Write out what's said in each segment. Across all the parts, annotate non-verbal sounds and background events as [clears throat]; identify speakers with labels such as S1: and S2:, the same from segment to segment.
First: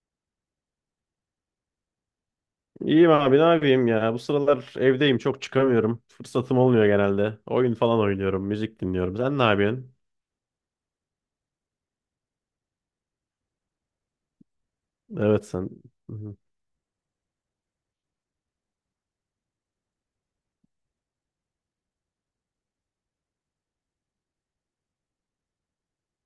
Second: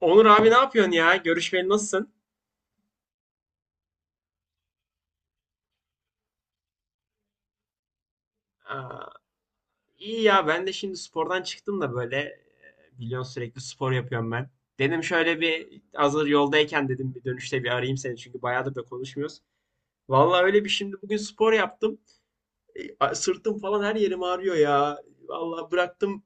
S1: Onur abi ne yapıyorsun ya? Görüşmeli nasılsın?
S2: İyiyim abi ne yapayım ya. Bu sıralar evdeyim, çok çıkamıyorum. Fırsatım olmuyor genelde. Oyun falan oynuyorum, müzik
S1: Aa,
S2: dinliyorum. Sen ne yapıyorsun?
S1: iyi ya, ben de şimdi spordan çıktım da böyle biliyorsun sürekli spor yapıyorum ben. Dedim şöyle
S2: Evet, sen.
S1: bir
S2: Hı
S1: hazır
S2: hı.
S1: yoldayken dedim bir dönüşte bir arayayım seni, çünkü bayağıdır da konuşmuyoruz. Vallahi öyle bir şimdi bugün spor yaptım. Sırtım falan her yerim ağrıyor ya. Vallahi bıraktım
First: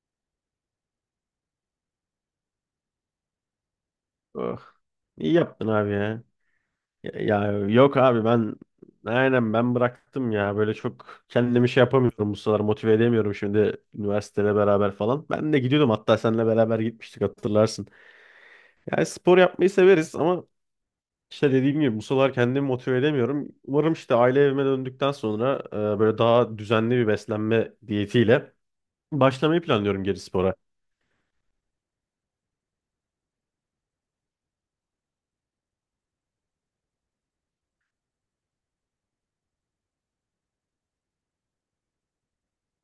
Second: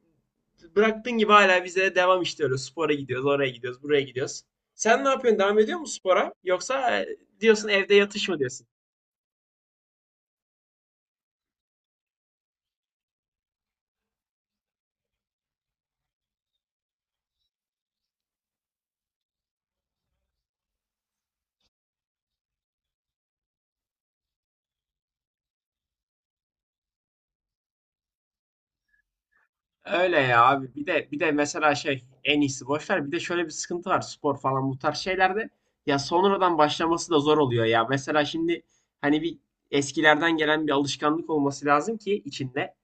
S1: bıraktığın gibi hala bize devam, işte öyle spora gidiyoruz, oraya gidiyoruz, buraya gidiyoruz.
S2: Oh.
S1: Sen ne
S2: İyi
S1: yapıyorsun? Devam
S2: yaptın
S1: ediyor
S2: abi
S1: musun
S2: ya.
S1: spora? Yoksa
S2: Ya
S1: diyorsun evde
S2: yok abi,
S1: yatış mı
S2: ben
S1: diyorsun?
S2: aynen ben bıraktım ya. Böyle çok kendimi şey yapamıyorum bu sıralar, motive edemiyorum şimdi üniversiteyle beraber falan. Ben de gidiyordum, hatta seninle beraber gitmiştik, hatırlarsın. Yani spor yapmayı severiz ama İşte dediğim gibi bu sıralar kendimi motive edemiyorum. Umarım işte aile evime döndükten sonra böyle daha düzenli bir beslenme diyetiyle başlamayı planlıyorum geri
S1: Öyle ya
S2: spora.
S1: abi. Bir de mesela şey, en iyisi boş ver. Bir de şöyle bir sıkıntı var spor falan bu tarz şeylerde. Ya sonradan başlaması da zor oluyor ya. Mesela şimdi hani bir eskilerden gelen bir alışkanlık olması lazım ki içinde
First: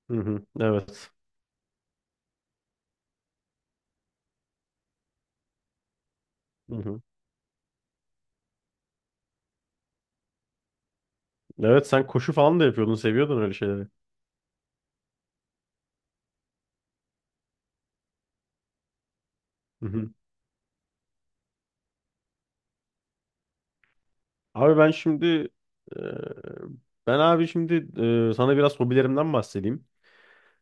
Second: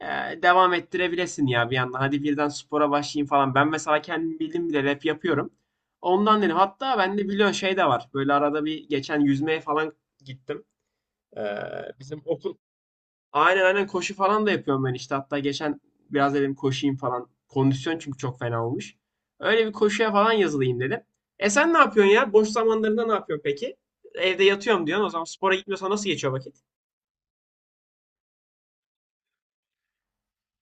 S1: e,
S2: Hı hı,
S1: devam
S2: evet.
S1: ettirebilesin ya bir yandan. Hadi birden spora başlayayım falan. Ben mesela kendim bildim bile rap yapıyorum. Ondan dedim.
S2: Hı
S1: Hatta
S2: hı.
S1: bende biliyorsun şey de var. Böyle arada bir geçen yüzmeye falan gittim. E,
S2: Evet, sen
S1: bizim
S2: koşu
S1: okul
S2: falan da yapıyordun, seviyordun öyle
S1: Aynen aynen,
S2: şeyleri.
S1: koşu falan da yapıyorum ben işte. Hatta geçen biraz dedim koşayım falan. Kondisyon çünkü çok fena olmuş. Öyle bir
S2: Hı hı.
S1: koşuya falan yazılayım dedim. Sen ne yapıyorsun ya? Boş zamanlarında ne yapıyorsun peki? Evde
S2: Abi
S1: yatıyorum
S2: ben
S1: diyorsun. O zaman
S2: şimdi
S1: spora gitmiyorsan
S2: e,
S1: nasıl geçiyor vakit?
S2: ben abi şimdi e, Sana biraz hobilerimden bahsedeyim.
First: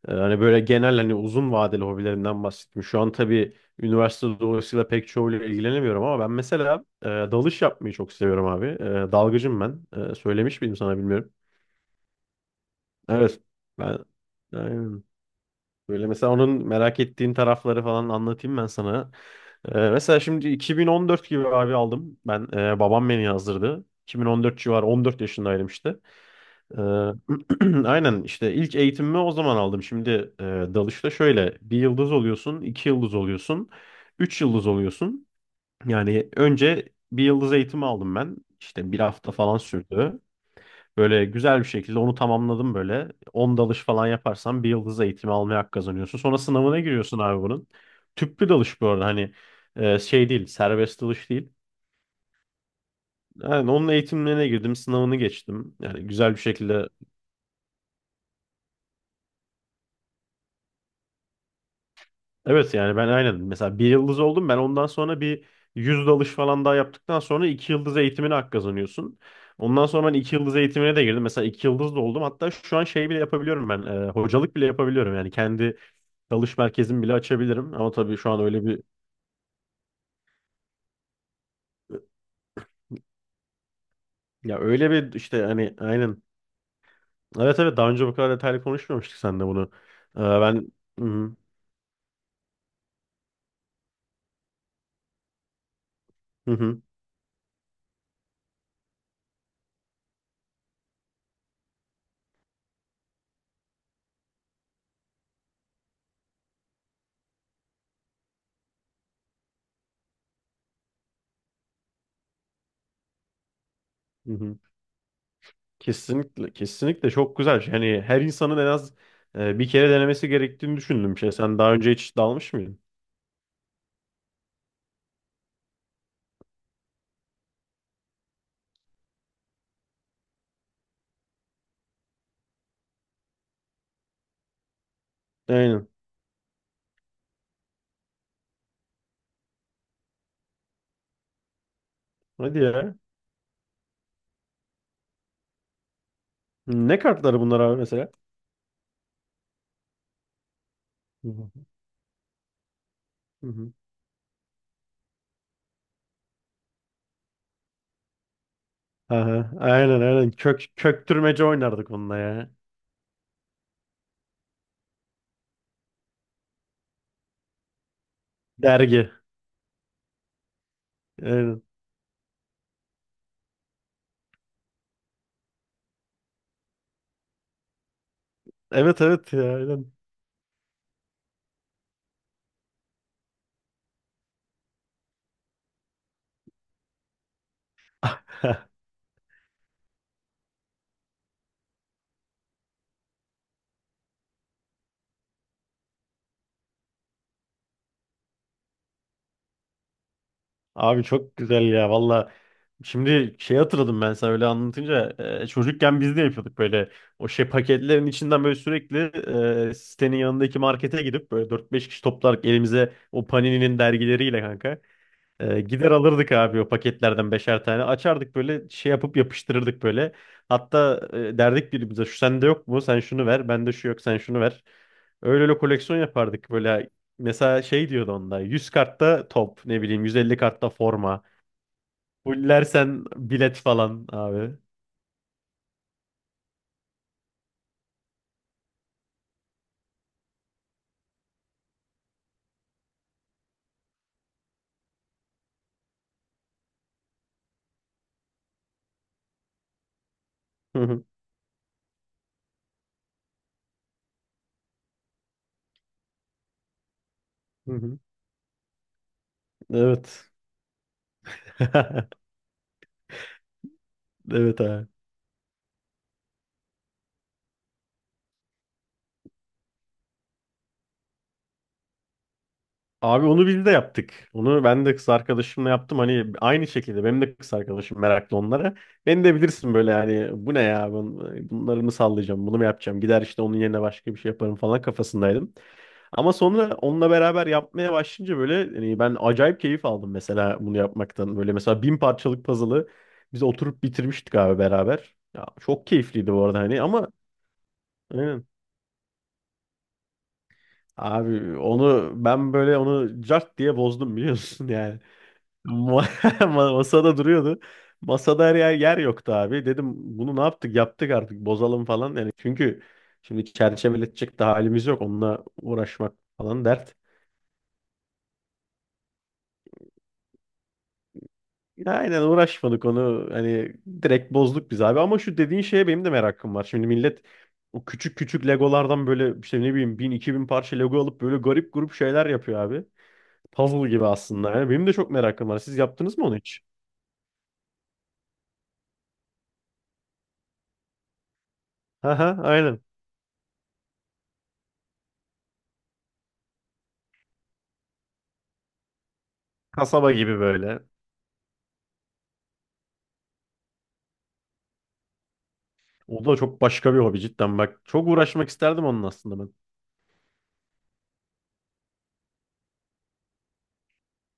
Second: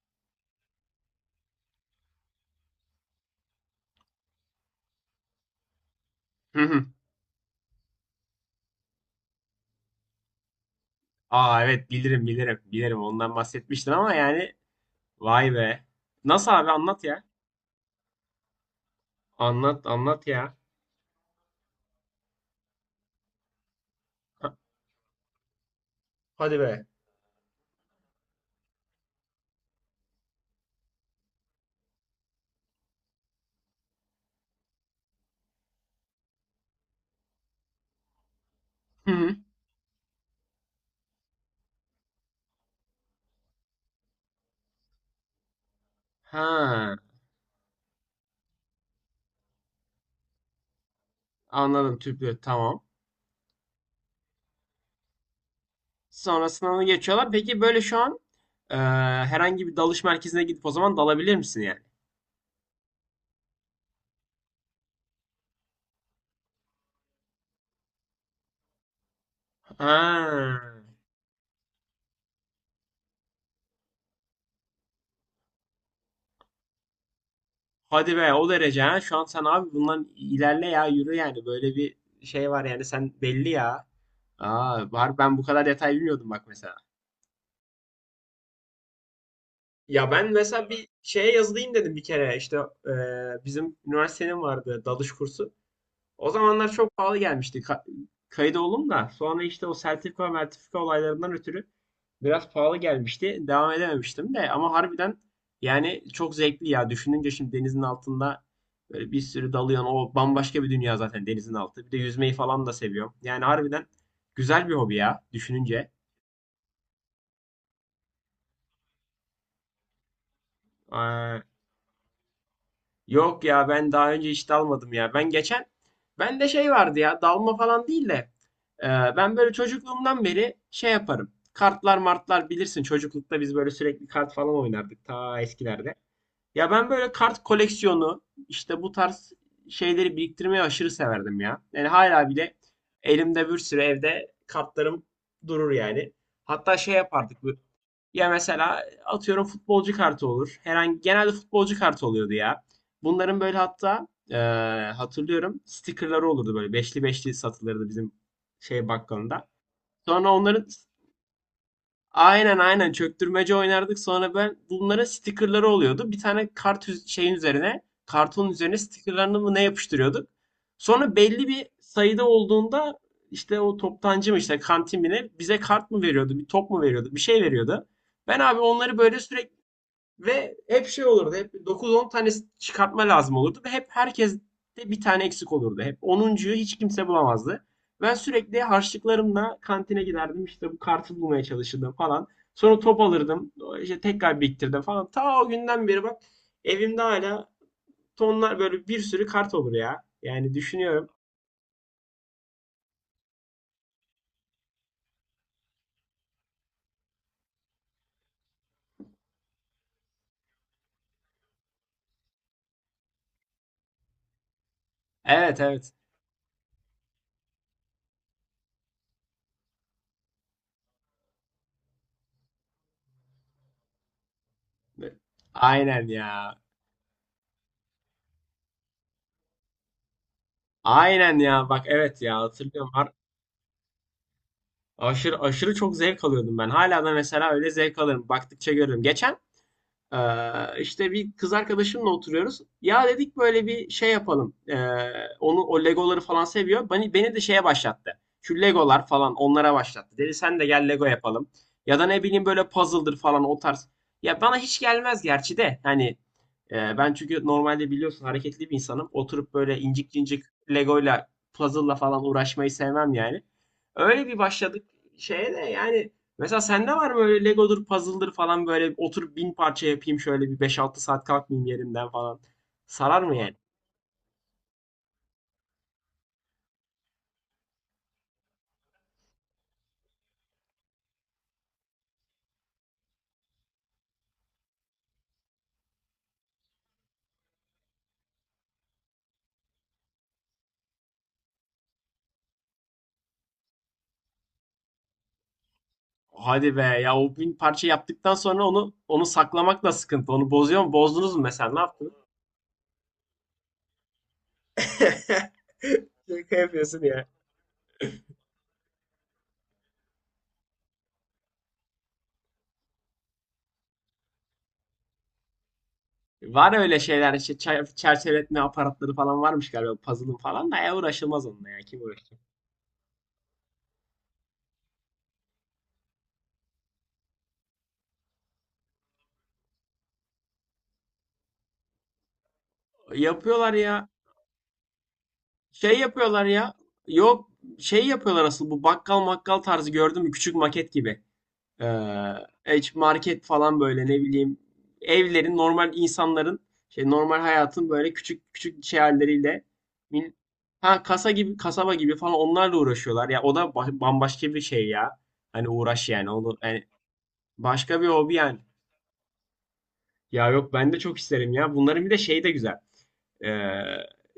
S2: Hani böyle genel, hani uzun vadeli hobilerimden bahsettim. Şu an tabii üniversite dolayısıyla pek çoğuyla ilgilenemiyorum ama ben
S1: Hı
S2: mesela
S1: hı.
S2: dalış yapmayı çok seviyorum abi. Dalgıcım ben. Söylemiş miydim sana, bilmiyorum.
S1: Aa, evet, bilirim bilirim. Bilirim, ondan
S2: Evet.
S1: bahsetmiştin
S2: Ben
S1: ama yani
S2: aynen.
S1: vay be.
S2: Böyle mesela
S1: Nasıl
S2: onun
S1: abi,
S2: merak
S1: anlat ya.
S2: ettiğin tarafları falan anlatayım ben sana.
S1: Anlat
S2: Mesela
S1: anlat
S2: şimdi
S1: ya.
S2: 2014 gibi abi aldım. Ben babam beni yazdırdı.
S1: Ha-
S2: 2014 civarı 14 yaşındaydım işte.
S1: Hadi
S2: Ee,
S1: be.
S2: [clears throat] aynen, işte ilk eğitimimi o zaman aldım. Şimdi dalışta şöyle bir yıldız oluyorsun, iki yıldız oluyorsun, üç yıldız oluyorsun. Yani önce bir yıldız eğitimi aldım ben. İşte bir
S1: Hı
S2: hafta
S1: hı.
S2: falan sürdü. Böyle güzel bir şekilde onu tamamladım böyle. 10 dalış falan yaparsan bir yıldız eğitimi almaya hak kazanıyorsun. Sonra sınavına
S1: Ha,
S2: giriyorsun abi bunun. Tüplü dalış bu arada, hani şey değil, serbest dalış değil.
S1: anladım, tüplü, tamam.
S2: Yani onun eğitimlerine girdim, sınavını geçtim. Yani güzel bir
S1: Sonra sınavı
S2: şekilde
S1: geçiyorlar. Peki böyle şu an e, herhangi bir dalış merkezine gidip o zaman dalabilir misin yani?
S2: evet, yani ben aynen mesela bir yıldız oldum ben, ondan sonra bir 100 dalış falan daha yaptıktan sonra iki yıldız eğitimine hak kazanıyorsun. Ondan sonra ben iki
S1: Ha.
S2: yıldız eğitimine de girdim, mesela iki yıldız da oldum, hatta şu an şey bile yapabiliyorum ben, hocalık bile yapabiliyorum, yani kendi dalış merkezimi bile açabilirim ama
S1: Hadi
S2: tabii şu
S1: be,
S2: an
S1: o
S2: öyle bir
S1: derece ha. Şu an sen abi bundan ilerle ya, yürü yani. Böyle bir şey var yani, sen belli ya.
S2: ya, öyle
S1: Aa,
S2: bir
S1: var, ben
S2: işte
S1: bu kadar
S2: hani
S1: detay
S2: aynen
S1: bilmiyordum bak mesela.
S2: evet, evet daha önce bu kadar detaylı konuşmamıştık seninle bunu.
S1: Ya ben
S2: Ben
S1: mesela bir şeye
S2: hı
S1: yazılayım dedim bir kere işte bizim üniversitenin vardı dalış kursu. O zamanlar
S2: hı,
S1: çok pahalı gelmişti, kayıt oldum da sonra işte o sertifika mertifika olaylarından ötürü biraz pahalı gelmişti. Devam edememiştim de ama harbiden yani çok zevkli ya. Düşününce şimdi denizin altında böyle bir sürü dalıyorsun. O bambaşka bir dünya zaten denizin altı. Bir de yüzmeyi falan da seviyorum. Yani harbiden
S2: hı hı.
S1: güzel bir hobi ya, düşününce.
S2: Kesinlikle, kesinlikle çok güzel. Hani her insanın en az bir kere denemesi gerektiğini düşündüğüm bir şey.
S1: Ee,
S2: Sen daha önce hiç dalmış mıydın?
S1: Yok ya, ben daha önce hiç dalmadım ya. Ben de şey vardı ya, dalma falan değil de e, ben böyle çocukluğumdan beri şey yaparım. Kartlar martlar bilirsin, çocuklukta biz böyle sürekli kart falan oynardık ta
S2: Aynen.
S1: eskilerde. Ya ben böyle kart koleksiyonu, işte bu tarz şeyleri biriktirmeyi aşırı severdim ya. Yani hala bile
S2: Hadi ya.
S1: elimde bir sürü evde kartlarım durur yani. Hatta şey
S2: Ne
S1: yapardık
S2: kartları bunlar abi mesela?
S1: ya, mesela atıyorum futbolcu kartı olur. Herhangi,
S2: Hı
S1: genelde
S2: hı.
S1: futbolcu kartı oluyordu ya. Bunların
S2: Hı
S1: böyle
S2: hı.
S1: hatta hatırlıyorum stickerları olurdu, böyle beşli beşli satılırdı bizim şey bakkalında.
S2: Aha, aynen aynen.
S1: Sonra onların
S2: Köktürmece oynardık onunla ya.
S1: Aynen aynen çöktürmece oynardık. Sonra ben bunlara stickerları oluyordu. Bir tane şeyin üzerine, kartonun üzerine
S2: Dergi.
S1: stickerlarını mı ne yapıştırıyorduk. Sonra belli
S2: Aynen.
S1: bir sayıda olduğunda işte o toptancı mı, işte kantin mi ne bize kart mı veriyordu, bir top mu veriyordu, bir şey veriyordu. Ben abi onları
S2: Evet,
S1: böyle
S2: evet ya,
S1: sürekli
S2: aynen.
S1: ve hep şey olurdu. Hep 9-10 tanesi çıkartma lazım olurdu. Ve hep herkes de bir tane eksik olurdu. Hep onuncuyu hiç kimse bulamazdı. Ben sürekli
S2: [laughs]
S1: harçlıklarımla kantine giderdim. İşte bu kartı bulmaya çalışırdım falan. Sonra top alırdım. İşte tekrar biriktirdim falan. Ta o günden beri bak, evimde hala tonlar, böyle bir sürü kart olur ya. Yani
S2: Abi
S1: düşünüyorum.
S2: çok güzel ya valla. Şimdi şey hatırladım ben sana öyle anlatınca çocukken biz de yapıyorduk böyle o şey paketlerin içinden böyle sürekli sitenin yanındaki markete gidip böyle dört beş kişi toplarak elimize o Panini'nin dergileriyle, kanka,
S1: Evet
S2: gider
S1: evet.
S2: alırdık abi o paketlerden beşer tane. Açardık böyle şey yapıp yapıştırırdık böyle. Hatta derdik birbirimize, şu sende yok mu? Sen şunu ver. Bende şu yok. Sen şunu ver. Öyle öyle koleksiyon
S1: Aynen
S2: yapardık
S1: ya.
S2: böyle. Mesela şey diyordu onda. 100 kartta top, ne bileyim, 150 kartta forma.
S1: Aynen ya. Bak evet ya, hatırlıyorum.
S2: Fullersen bilet falan abi.
S1: Aşırı aşırı çok zevk alıyordum ben. Hala da mesela öyle zevk alırım. Baktıkça görürüm. Geçen işte bir kız arkadaşımla oturuyoruz. Ya dedik böyle bir şey yapalım. Onu O Legoları falan seviyor. Beni de şeye başlattı. Şu Legolar falan, onlara başlattı. Dedi sen de
S2: [laughs] Hı
S1: gel
S2: hı,
S1: Lego yapalım. Ya da ne bileyim böyle puzzle'dır falan, o tarz. Ya bana hiç gelmez gerçi de. Hani ben çünkü
S2: hı
S1: normalde
S2: hı.
S1: biliyorsun hareketli bir insanım. Oturup böyle incik
S2: Evet.
S1: incik Lego'yla puzzle'la falan
S2: [laughs]
S1: uğraşmayı sevmem yani. Öyle bir
S2: Evet
S1: başladık
S2: abi.
S1: şeye de yani. Mesela sende var mı öyle Lego'dur, puzzle'dır falan, böyle oturup 1000 parça yapayım, şöyle bir 5-6 saat kalkmayayım yerimden falan. Sarar
S2: Abi
S1: mı
S2: onu
S1: yani?
S2: biz de yaptık. Onu ben de kız arkadaşımla yaptım. Hani aynı şekilde benim de kız arkadaşım meraklı onlara. Beni de bilirsin böyle, yani bu ne ya, bunları mı sallayacağım, bunu mu yapacağım, gider işte onun yerine başka bir şey yaparım falan kafasındaydım. Ama sonra onunla beraber yapmaya başlayınca böyle, hani ben acayip keyif aldım mesela bunu yapmaktan. Böyle mesela 1000 parçalık puzzle'ı biz oturup bitirmiştik abi beraber. Ya çok keyifliydi bu arada,
S1: Hadi
S2: hani
S1: be
S2: ama
S1: ya, o 1000 parça yaptıktan
S2: aynen.
S1: sonra onu saklamak da sıkıntı. Onu bozuyor mu? Bozdunuz mu
S2: Abi
S1: mesela? Ne yaptınız?
S2: onu ben böyle, onu cart diye bozdum biliyorsun [laughs] yani.
S1: [laughs]
S2: Ma- [laughs]
S1: Şaka yapıyorsun
S2: Masada
S1: ya.
S2: duruyordu. Masada her yer, yer yoktu abi. Dedim bunu ne yaptık? Yaptık artık, bozalım falan. Yani çünkü şimdi çerçeveletecek de halimiz yok. Onunla uğraşmak falan
S1: Var
S2: dert.
S1: öyle şeyler işte, çerçeveletme aparatları falan varmış galiba puzzle'ın falan da, ya uğraşılmaz onunla, ya
S2: Ya,
S1: kim
S2: aynen,
S1: uğraşacak?
S2: uğraşmadık onu. Hani direkt bozduk biz abi. Ama şu dediğin şeye benim de merakım var. Şimdi millet o küçük küçük Legolardan böyle, işte ne bileyim, bin iki bin parça Lego alıp böyle garip grup şeyler yapıyor abi.
S1: Yapıyorlar
S2: Puzzle gibi
S1: ya,
S2: aslında. Yani benim de çok merakım var. Siz
S1: şey
S2: yaptınız mı onu
S1: yapıyorlar
S2: hiç?
S1: ya, yok, şey yapıyorlar asıl bu bakkal makkal tarzı, gördün mü küçük maket gibi? Ee,
S2: Aha, aynen.
S1: market falan böyle, ne bileyim, evlerin, normal insanların şey normal hayatın böyle küçük küçük şey halleriyle,
S2: Kasaba
S1: min-
S2: gibi böyle.
S1: ha kasaba gibi falan, onlarla uğraşıyorlar. Ya o da bambaşka bir şey ya. Hani uğraş
S2: O
S1: yani
S2: da
S1: onu
S2: çok
S1: yani,
S2: başka bir hobi cidden. Bak
S1: başka bir
S2: çok
S1: hobi
S2: uğraşmak
S1: yani.
S2: isterdim onun aslında ben.
S1: Ya yok, ben de çok isterim ya. Bunların bir de şeyi de güzel. Ee,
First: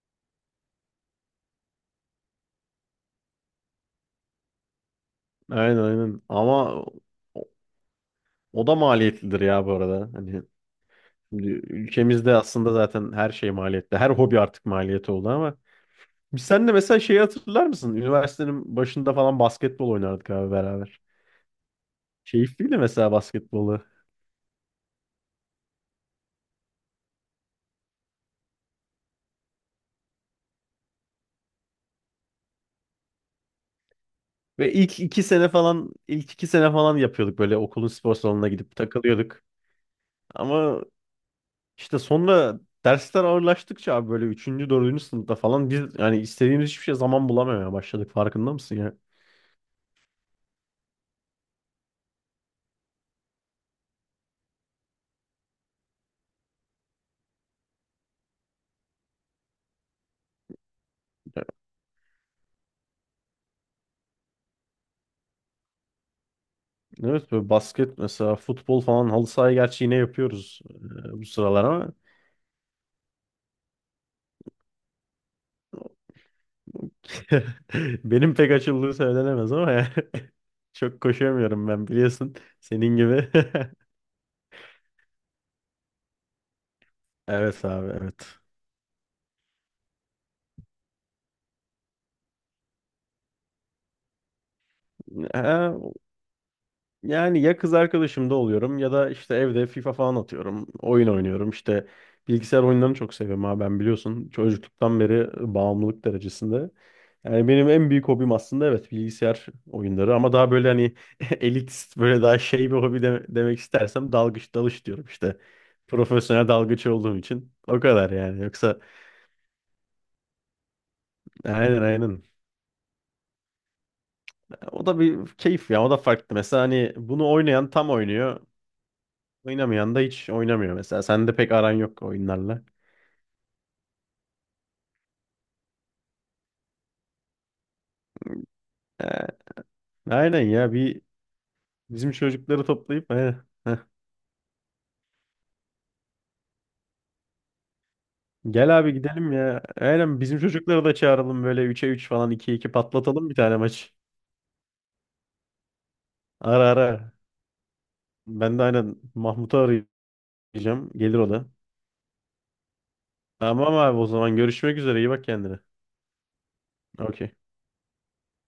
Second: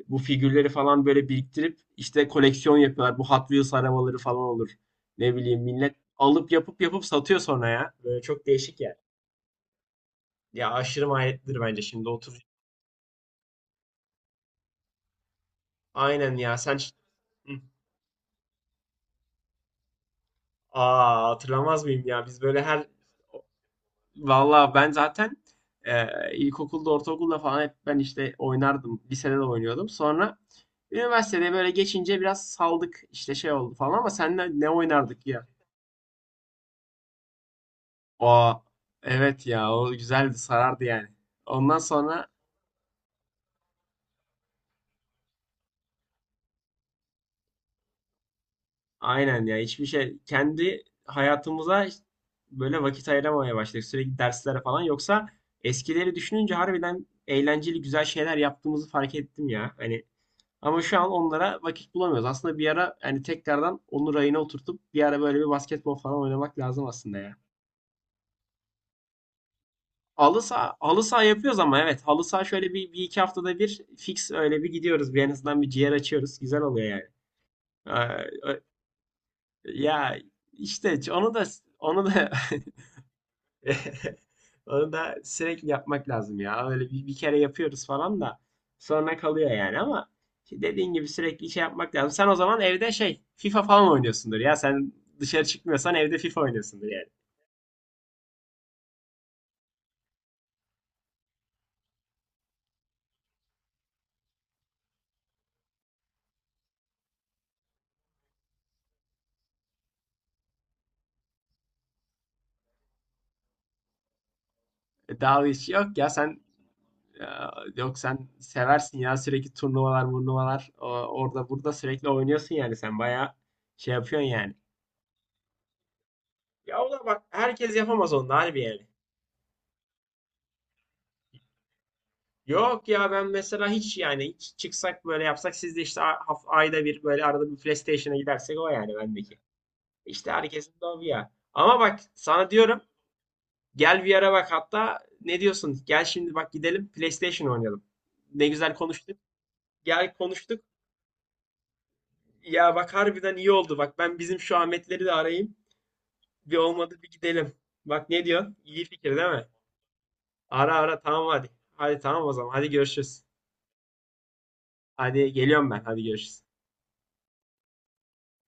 S1: bu figürleri falan böyle biriktirip işte koleksiyon yapıyorlar. Bu Hot Wheels arabaları falan olur. Ne bileyim,
S2: Aynen,
S1: millet
S2: aynen.
S1: alıp
S2: Ama
S1: yapıp yapıp satıyor
S2: o,
S1: sonra ya. Böyle çok
S2: o da
S1: değişik ya.
S2: maliyetlidir ya bu arada. Hani
S1: Ya aşırı
S2: şimdi
S1: maliyetlidir bence şimdi
S2: ülkemizde
S1: otur.
S2: aslında zaten her şey maliyetli. Her hobi artık maliyeti oldu ama.
S1: Aynen ya
S2: Sen de
S1: sen.
S2: mesela şeyi
S1: Hı.
S2: hatırlar mısın? Üniversitenin başında falan basketbol oynardık abi beraber.
S1: Aa, hatırlamaz mıyım ya, biz böyle
S2: Keyifliydi
S1: her.
S2: mesela basketbolu.
S1: Vallahi ben zaten e, ilkokulda, ortaokulda falan hep ben işte oynardım. Lisede de oynuyordum. Sonra üniversitede böyle geçince biraz saldık. İşte şey oldu falan, ama seninle ne
S2: Ve
S1: oynardık ya?
S2: ilk iki sene falan yapıyorduk böyle okulun spor salonuna
S1: Aa
S2: gidip takılıyorduk.
S1: evet ya, o güzeldi,
S2: Ama
S1: sarardı yani. Ondan
S2: İşte
S1: sonra
S2: sonra dersler ağırlaştıkça abi, böyle üçüncü dördüncü sınıfta falan biz yani istediğimiz hiçbir şey zaman bulamamaya başladık, farkında mısın ya?
S1: aynen ya, hiçbir şey, kendi hayatımıza işte böyle vakit ayıramamaya başladık. Sürekli derslere falan, yoksa eskileri düşününce harbiden eğlenceli güzel şeyler yaptığımızı fark ettim ya. Hani, ama şu an onlara vakit bulamıyoruz. Aslında bir ara hani tekrardan onu rayına oturtup bir ara böyle bir basketbol falan oynamak lazım aslında
S2: Evet,
S1: ya.
S2: böyle basket mesela, futbol falan halı sahayı gerçi yine
S1: Halı
S2: yapıyoruz
S1: saha, halı saha
S2: bu
S1: yapıyoruz
S2: sıralar
S1: ama,
S2: ama
S1: evet halı saha şöyle bir iki haftada bir fix öyle bir gidiyoruz. Bir en azından bir ciğer açıyoruz. Güzel oluyor yani.
S2: [laughs]
S1: Ee,
S2: benim pek
S1: ö-
S2: açıldığı söylenemez ama yani
S1: Ya
S2: [laughs]
S1: işte
S2: çok
S1: onu da
S2: koşamıyorum ben
S1: onu da
S2: biliyorsun
S1: [laughs]
S2: senin gibi. [laughs]
S1: [laughs] onu da sürekli yapmak lazım ya. Öyle bir kere
S2: Evet
S1: yapıyoruz
S2: abi
S1: falan da sonra kalıyor yani, ama işte dediğin gibi sürekli şey yapmak lazım. Sen o zaman evde şey FIFA falan oynuyorsundur ya. Sen dışarı
S2: evet.
S1: çıkmıyorsan evde FIFA oynuyorsundur yani.
S2: Yani ya kız arkadaşımda oluyorum ya da işte evde FIFA falan atıyorum. Oyun oynuyorum. İşte bilgisayar oyunlarını çok seviyorum ha, ben biliyorsun. Çocukluktan beri bağımlılık derecesinde. Yani benim en büyük hobim aslında evet bilgisayar oyunları ama daha böyle hani [laughs] elitist böyle daha şey bir hobi demek istersem dalgıç, dalış diyorum işte.
S1: Daha hiç yok ya sen
S2: Profesyonel dalgıç olduğum
S1: e,
S2: için o
S1: yok
S2: kadar
S1: sen
S2: yani, yoksa
S1: seversin ya, sürekli turnuvalar, turnuvalar, orada burada
S2: aynen,
S1: sürekli
S2: aynen.
S1: oynuyorsun yani, sen bayağı şey yapıyorsun yani.
S2: O da bir keyif ya, o da farklı. Mesela
S1: Ya o
S2: hani
S1: da bak,
S2: bunu oynayan
S1: herkes
S2: tam
S1: yapamaz, onu da
S2: oynuyor.
S1: harbi yani.
S2: Oynamayan da hiç oynamıyor mesela. Sende pek aran yok oyunlarla.
S1: Yok ya, ben mesela hiç yani, hiç çıksak böyle yapsak siz de işte ayda bir, böyle arada bir PlayStation'a gidersek o, yani
S2: He,
S1: bendeki. İşte
S2: aynen ya,
S1: herkesin de o
S2: bir
S1: bir ya. Ama bak
S2: bizim
S1: sana
S2: çocukları
S1: diyorum,
S2: toplayıp, he, heh.
S1: gel bir ara bak, hatta ne diyorsun? Gel şimdi bak, gidelim PlayStation oynayalım. Ne güzel
S2: Gel abi,
S1: konuştuk.
S2: gidelim ya.
S1: Gel
S2: Aynen, bizim
S1: konuştuk.
S2: çocukları da çağıralım böyle 3'e 3 falan, 2'ye 2
S1: Ya bak
S2: patlatalım bir
S1: harbiden iyi
S2: tane
S1: oldu.
S2: maç.
S1: Bak ben bizim şu Ahmetleri de arayayım. Bir
S2: Ara, ara.
S1: olmadı bir gidelim. Bak ne diyorsun?
S2: Ben de
S1: İyi
S2: aynen
S1: fikir değil mi?
S2: Mahmut'u
S1: Ara
S2: arayacağım.
S1: ara,
S2: Gelir
S1: tamam
S2: o da.
S1: hadi. Hadi tamam o zaman. Hadi görüşürüz.
S2: Tamam abi, o zaman görüşmek üzere. İyi bak
S1: Hadi
S2: kendine.
S1: geliyorum ben. Hadi görüşürüz.
S2: Okey.